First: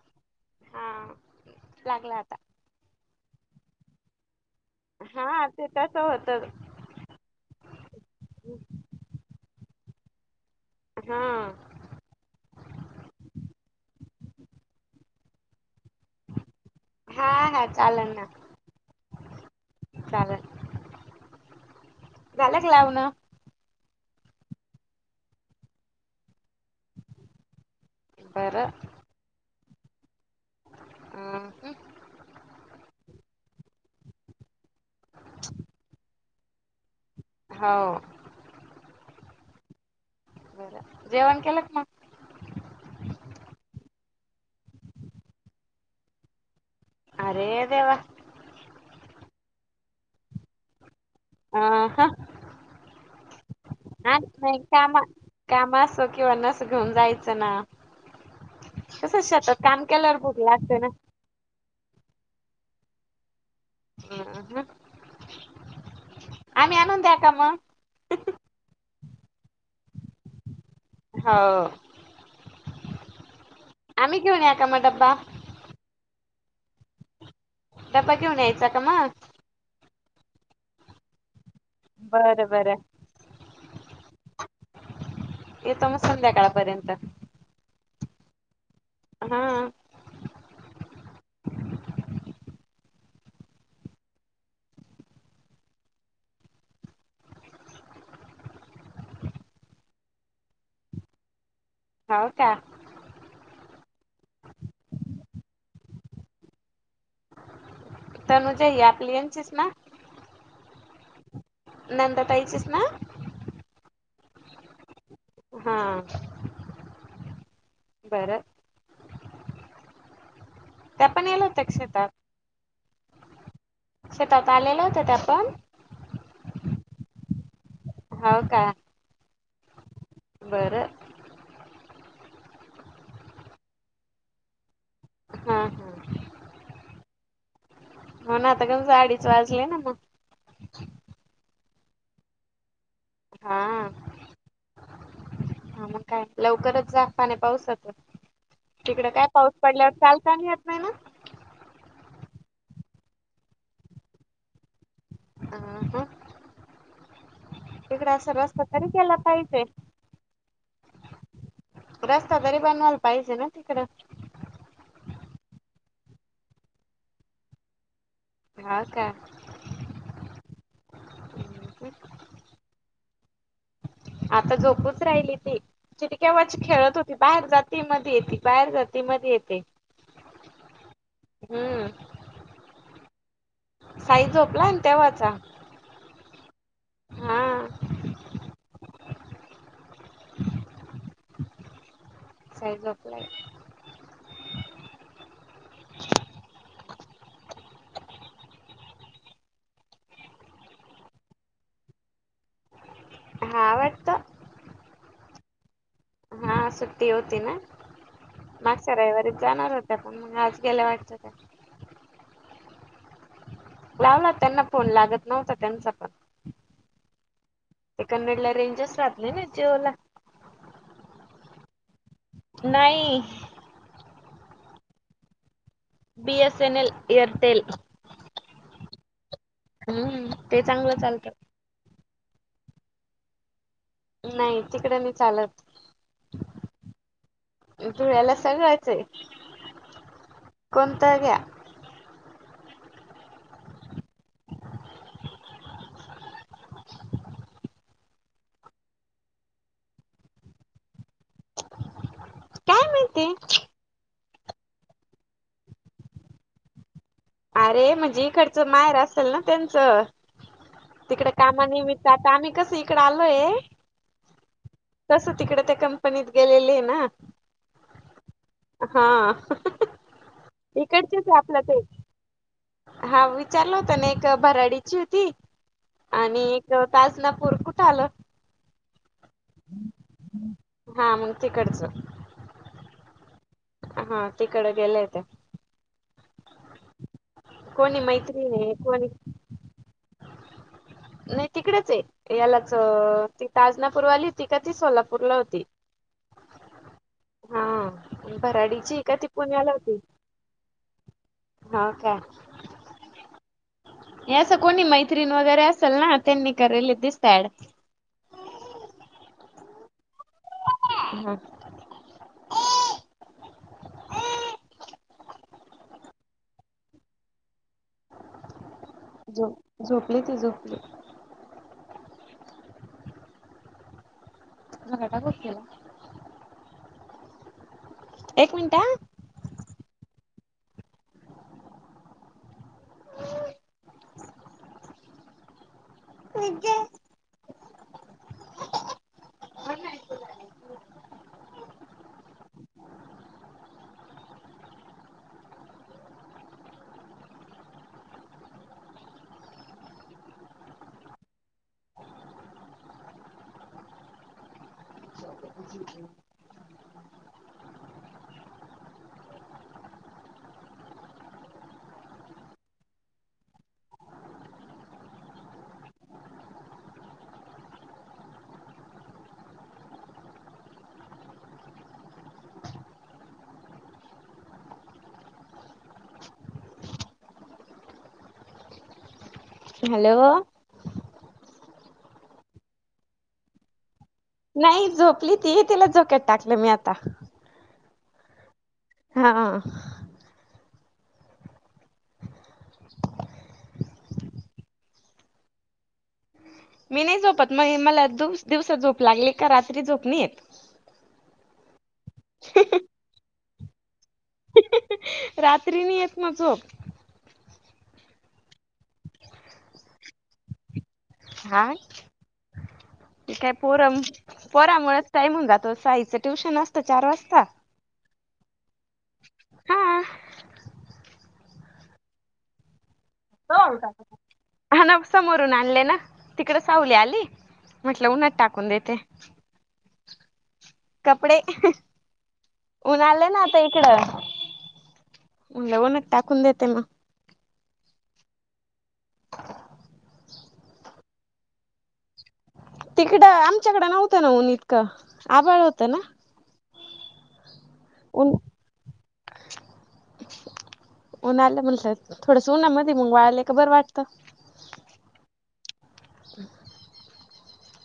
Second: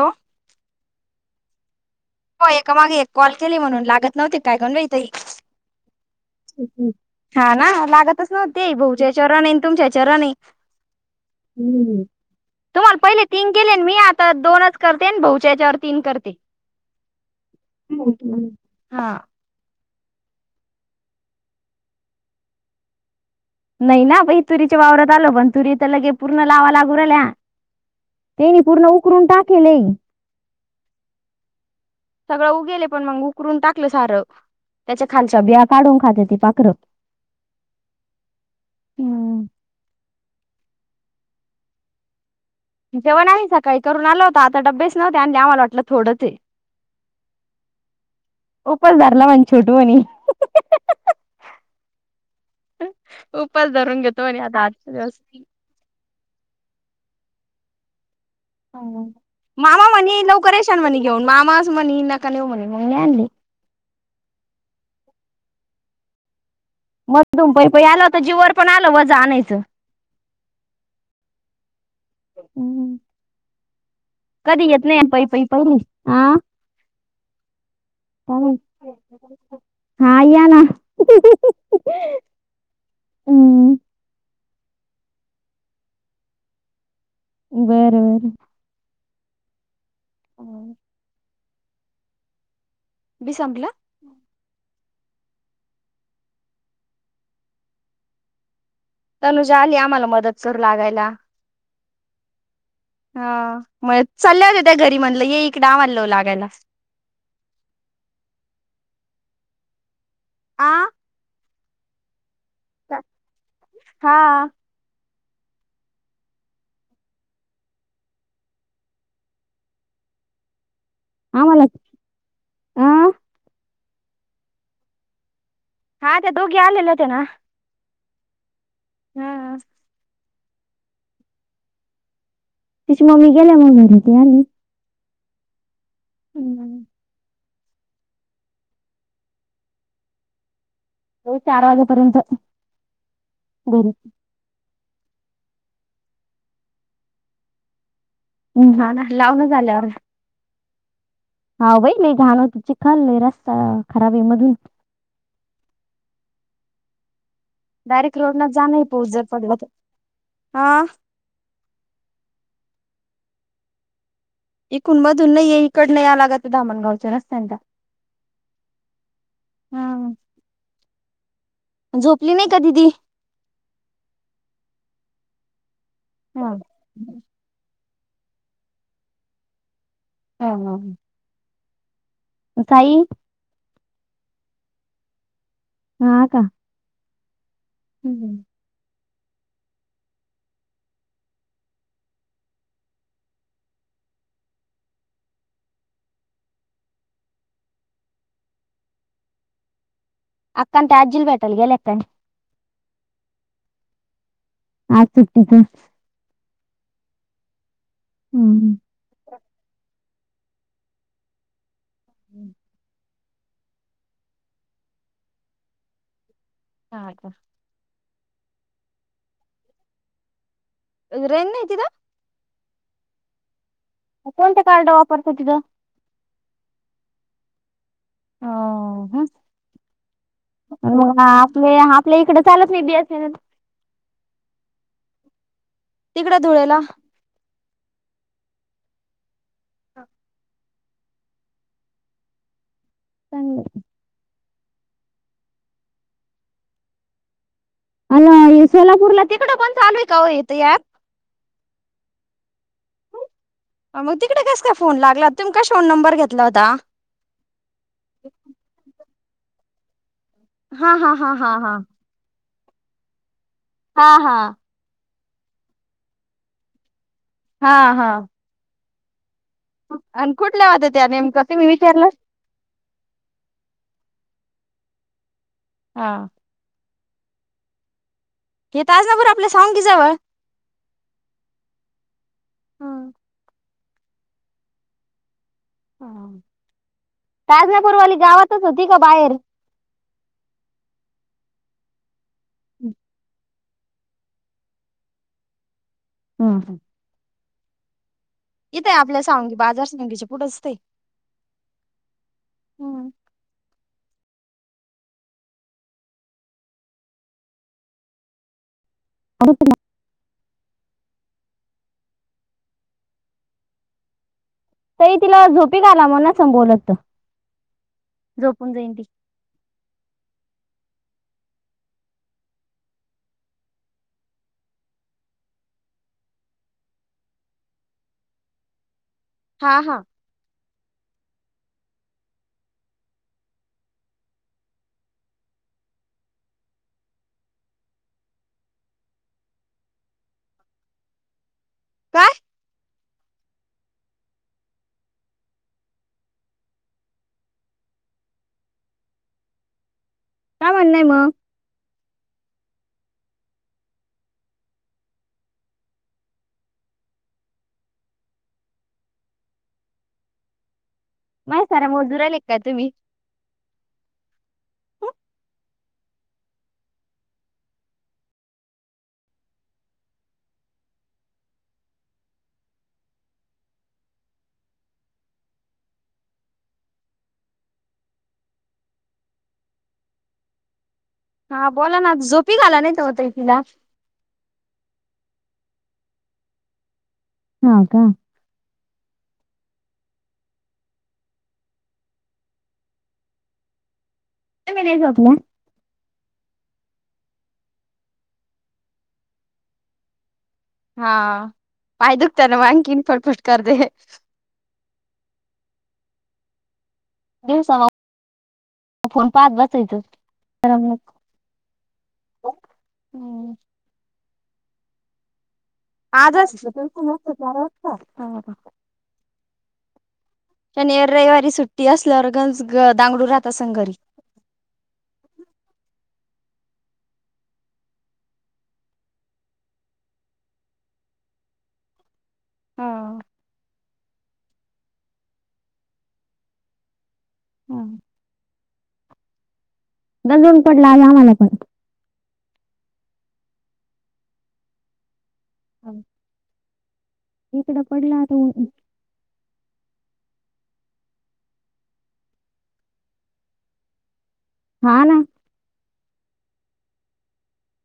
हो हा. लागला आता हो एका माग एक कॉल केले म्हणून लागत नव्हते काय [unintelligible] हा ते तस होत हा ना लागतच नव्हते भाऊच्या हेच्यावर आणि तुमच्या हेच्यावर आणि हा तुम्हाला पहिले तीन केलेना मी आ तर दोनच करते आणि भाऊच्या हेच्यावर तीन करते हा हा [unintelligible] हा. चालल, झालं की लावूनं. नाही ना बाई, तुरीच्या वावरात आलो पण तुरी तर लगे पूर्ण लावा ला गुरल्या, तेनी बरं पूर्ण उकरून टाकीलेय अ सगळं उगेले पण मग उकरून टाकलं सारं त्याच्या खालच्या बिया काढून खाते ती पाखरं. होव, जेवण केल का मऽ जेवन आहे, सकाळी करून आलो होतो, आता डबेच नव्हते आणले आम्हाला वाटलं थोडं तेऽ अरे देवा! छोटूवानी,, अह हं, उपास धरून ह घेतो म्हणे नाही आता आजचा कामा, दिवस. काम असऽ किंवा नस घेऊन जायचं ना. ह, कसं शेतात काम मामा केल्यावर म्हणे भूक लवकरे लागते शान ना म्हणी घेऊन, मामाऽ मणी ना काऊ मणी मग आणली. हा. मग दुमपई पई आलं होत जीवर पण आल वज आणायचं हो. हम्म. आम्ही घेऊन या का कधी मग येत नाही, डब्बा पै पै पहिली, आं डब्बा घेऊन यायचा का मग हा, या ना बर, बर. हम्म येतो मग संध्याकाळपर्यंत बरं. हा, हम्, बि संपलं. तनुजा आली आम्हाला मदत करू लागायला. होव का? हा,, म चालल्या होत्या घरी मनलं ये एक डाव लागायला. [inaudible] तनुजा हि आपली हंनचीच ना. आं,, नंदा ताईचस ना. हा, हा बरं, त्या पण येलात शेतात. आं, शेतात आलेलं होत त्या पणऽ हा, ते दोघी आलेल होतेेना. हो का? हा हा, बरं, तिची मम्मी गेल्या मनुन ती आली. हा हम, हम्म, मण आता काण आडीच वाजलेय ना मगऽ जाऊ चार वाजेपर्यंत हा घरी. हा, मग काय लवकरच जा पाने पाऊसातन.. हा ना तिकड काय लावून पाऊस झाल्यावर. पडल्यावर चाल ताहि येत नाही ना. हा वई लय घाणं होतय, चिखल लय रस्ता खराब आहे मधून. अहं ह तिकडे डायरेक्ट असा रोड न रस्ता जाणं आहे तरी पाऊस केला जर पडला पाहिजे तर. हा रस्ता तरी बनवायला पाहिजे ना तिकडं इकून मधून नाहीय इकडन यावं लागत धामणगावच्या रस्त्यान त्या हा का? हा झोपली नाही का दीदी आता झोपूच राहिली ती तिथ हा केव्हाची खेळत होती बाहेर जात. मधी येती बाहेर जाती मधी येते. हा हा. हम्म. अ काही साई झोपलाय न तेव्हाचा हा का? हा हम्म साई झोपलाय अक्का न त्या आजीला भेटायला गेल्या काय हा वाटत आज सुट्टी का हा सुट्टी होती ना मागच्या रविवारीच जाणार होते पण मग आज गेल्या वाटत त्या हम्म लावला त्यांना फोन लागत नव्हता त्यांचा पण हा का? ते कन्नड ला रेंजच राहत नाही ना जिओ ला रेंज नाही तिथं. नाही. कोणत कार्ड वापरत तिथ. B S N L Airtel. ह. हम्म ते चांगलं चालतं. आपल्या इकडं चालत नाही बी एस एन एल नाही तिकड नाही चालत. तिकड धुळेला धुळ्याला सगळंच आहे. हा. कोणत घ्या. चांगल. आलो आये सोलापूरला तिकड पण चालू आहे का हो ताई हे ऍप काय माहिती मग तिकड कस काय फोन लागला तुम्ही कशावरून नंबर घेतला होता. अरे म्हणजे इकडच माहेर असेल ना त्यांचं हा हा तिकड हा हा कामा हा निमित्त आता आम्ही कस इकडे आलोय. हा हा. तस तिकडे ते कंपनीत गेलेले हे ना. हा हा. हा. आणि कुठल्या होत त्या इकडचेच नेमक आपलं तुम्ही ते विचारलं. हा विचारला होता ना एक भराडीची होती हा. आणि एक तासनापूर कुठ आलं. हे तज ना बर आपलं सॉग घीजवळ हा मग हा तिकडे गेलेय ते कोणी ताजनपूरवाली मैत्री गावातच नाही होती का कोणी बाहेर नाही तिकडेच आहे यालाच ती ताजनापूरवाली होती का ती सोलापूरला होती. हम् हम् हा भराडीची का ती सावंगी पुण्याला बाजार होती. सावंगीच्या पुढंच ते. हो का हे असं कोणी मैत्रीण वगैरे असेल ना त्यांनी करले दिसत आहे ऍड अडप ना [inaudible] ह [inaudible] त तिला झोपी का आला म्हना संबवोलत झो [inaudible] झप झोपली ती झोपली, मगटा गोतला [inaudible] एक मिनिटा हा हा. [unintelligible] ठीक आहे. काय? काय म्हणणंय मग ही माझ सारा मजूरा आले का तुम्ही हॅलो. हा बोला ना झोपी घ आला नाही त हो ताई तिला नाही झोपली तीही तिला झोक्यात टाकलं मी आता का हा प मी नाही झोपत मग मला दिवसात झोप लागली का रात्री झोपणीत हा पाय दुखत ना मन कीन फटफट कर दे रात्री नि येत मग झोप दिवसा फोन पहात बचायचं म हा हम्म काय पोर पोरामुळेच टाईम होऊन जात, आजच बिकु मस्त वा शनि रविवारी सुट्टी असल्यावर गंज ग दांगडू राहत असन घरी हो समोरून आणले ना, तिकड सावली आली म्हटलं उन्हात टाकून देते, कपडे ऊन आले ना आता इकडं म्हणलं उन्हात टाकून देते मग हम् नजून पडला आ आम्हाला पण तिकड आमच्याकडें नव्हतं ऊन इतकं आभाळ होत नान, इकडं पडला आता ऊन ऊन आलं म्हट थोडस उना मध मग वाळले का बरं वाटत, हा ना हम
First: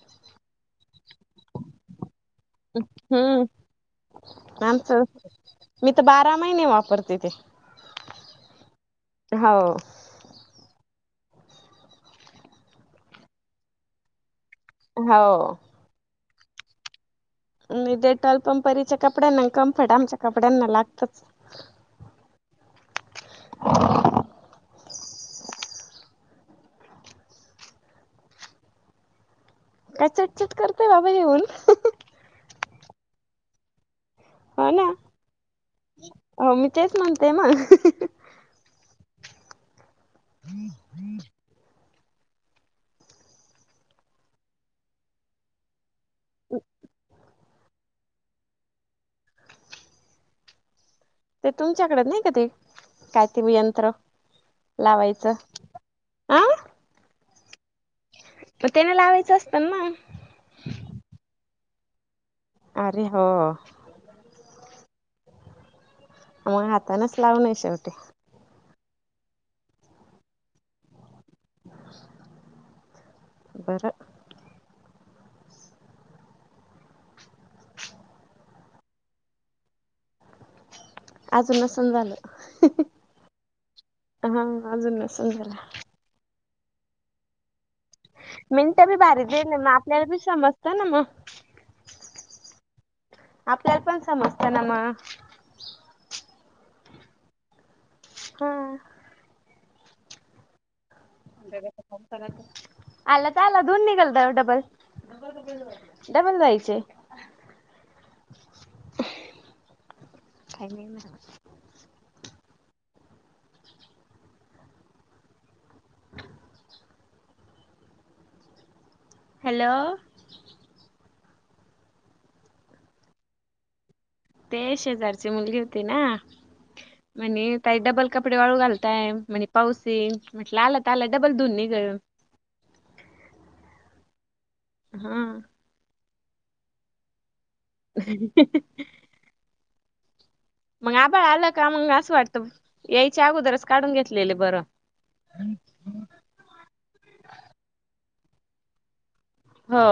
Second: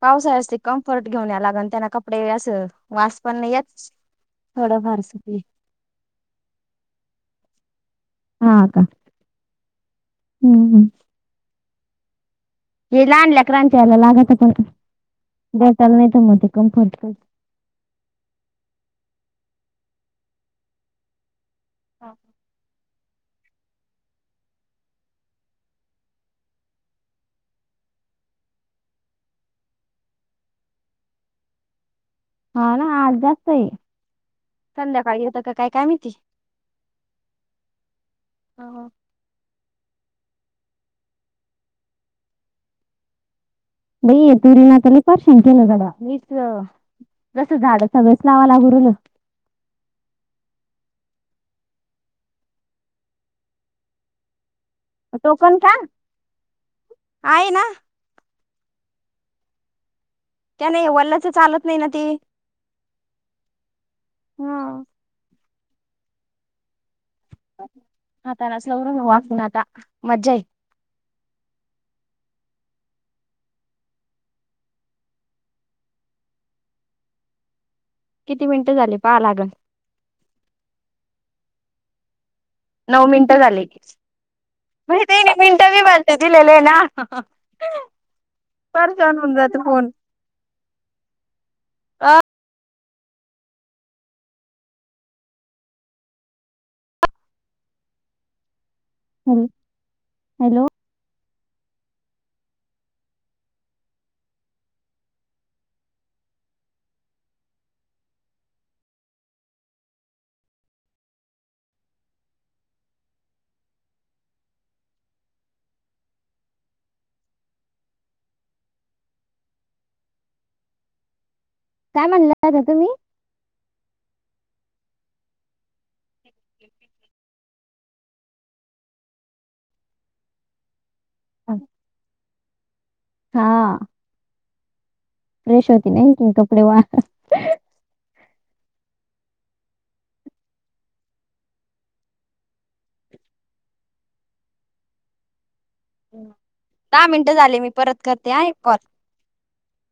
पावसाळ्या अस ते कम्फर्ट घेऊन या लागण त्यांना कपडे असं वास पण हम्म नाही या आमचं मी तर बारा महिने वापरते ते हा का हो हम्म हम् हे लहान लेकरांच्या याला लागा पण हो डेटॉल नाही तर मध्ये कम्फर्ट डेटॉल कंपनीचं कपड्यांना कमफट आमच्या कपड्यांना लागतच हा ह ह. काय चटचट करतय बया येेऊन हा ना आज जास्त आहे. हो ना संध्याकाळी येतं का काय काय माहिती? हो मी तेच म्हणते मग. हमम हम् बई तुर ना तले परेशान केल्या गड्या. जस झाड सगळेच लावा लागले. ते तुमच्याकडे नाही काय ते यंत्र लावायचं हं आयना. मग त्याने लावायचं असतं ना त्या नाही वल्लाचं चालत नाही ना ते आरे हो हं. मग हातानेचं लावणं शेवटी स वा [unintelligible] सु नाता मज्जा आहे. बरं किती मिनिटं झाली पाहा लागलं. अजून नसणं झालं. नऊ मिनिटं झाली हा अजून म्हणजे ते नसन नऊ झालं मिनिटं दिलेले आहे ना मिंट बी परचन भारी होऊन दिलेला ना जात मग फोन आपल्याला बी समजत ना मग हं आपल्याला पण समजत ना म हम् ह हॅलो! आला तर आला दोन निघल डबल डबल जायचे कायम म हॅलो! काय म्हणल्या तुम्ही ते शेजारची मुलगी होती ना म्हणे काही डबल कपडे वाळू घालताय म्हणे पावस इन म्हटलं आलं तर आला डबल धून निघलं हा हा फ्रेश होती नाही की कपडे वा [unintelligible] मग आभाळ आला का मग असं वाटत यायच्या अगोदरच काढून घेतलेले बरं हम् दहा मिनटं झाले मी परत करते हं एक कॉल हा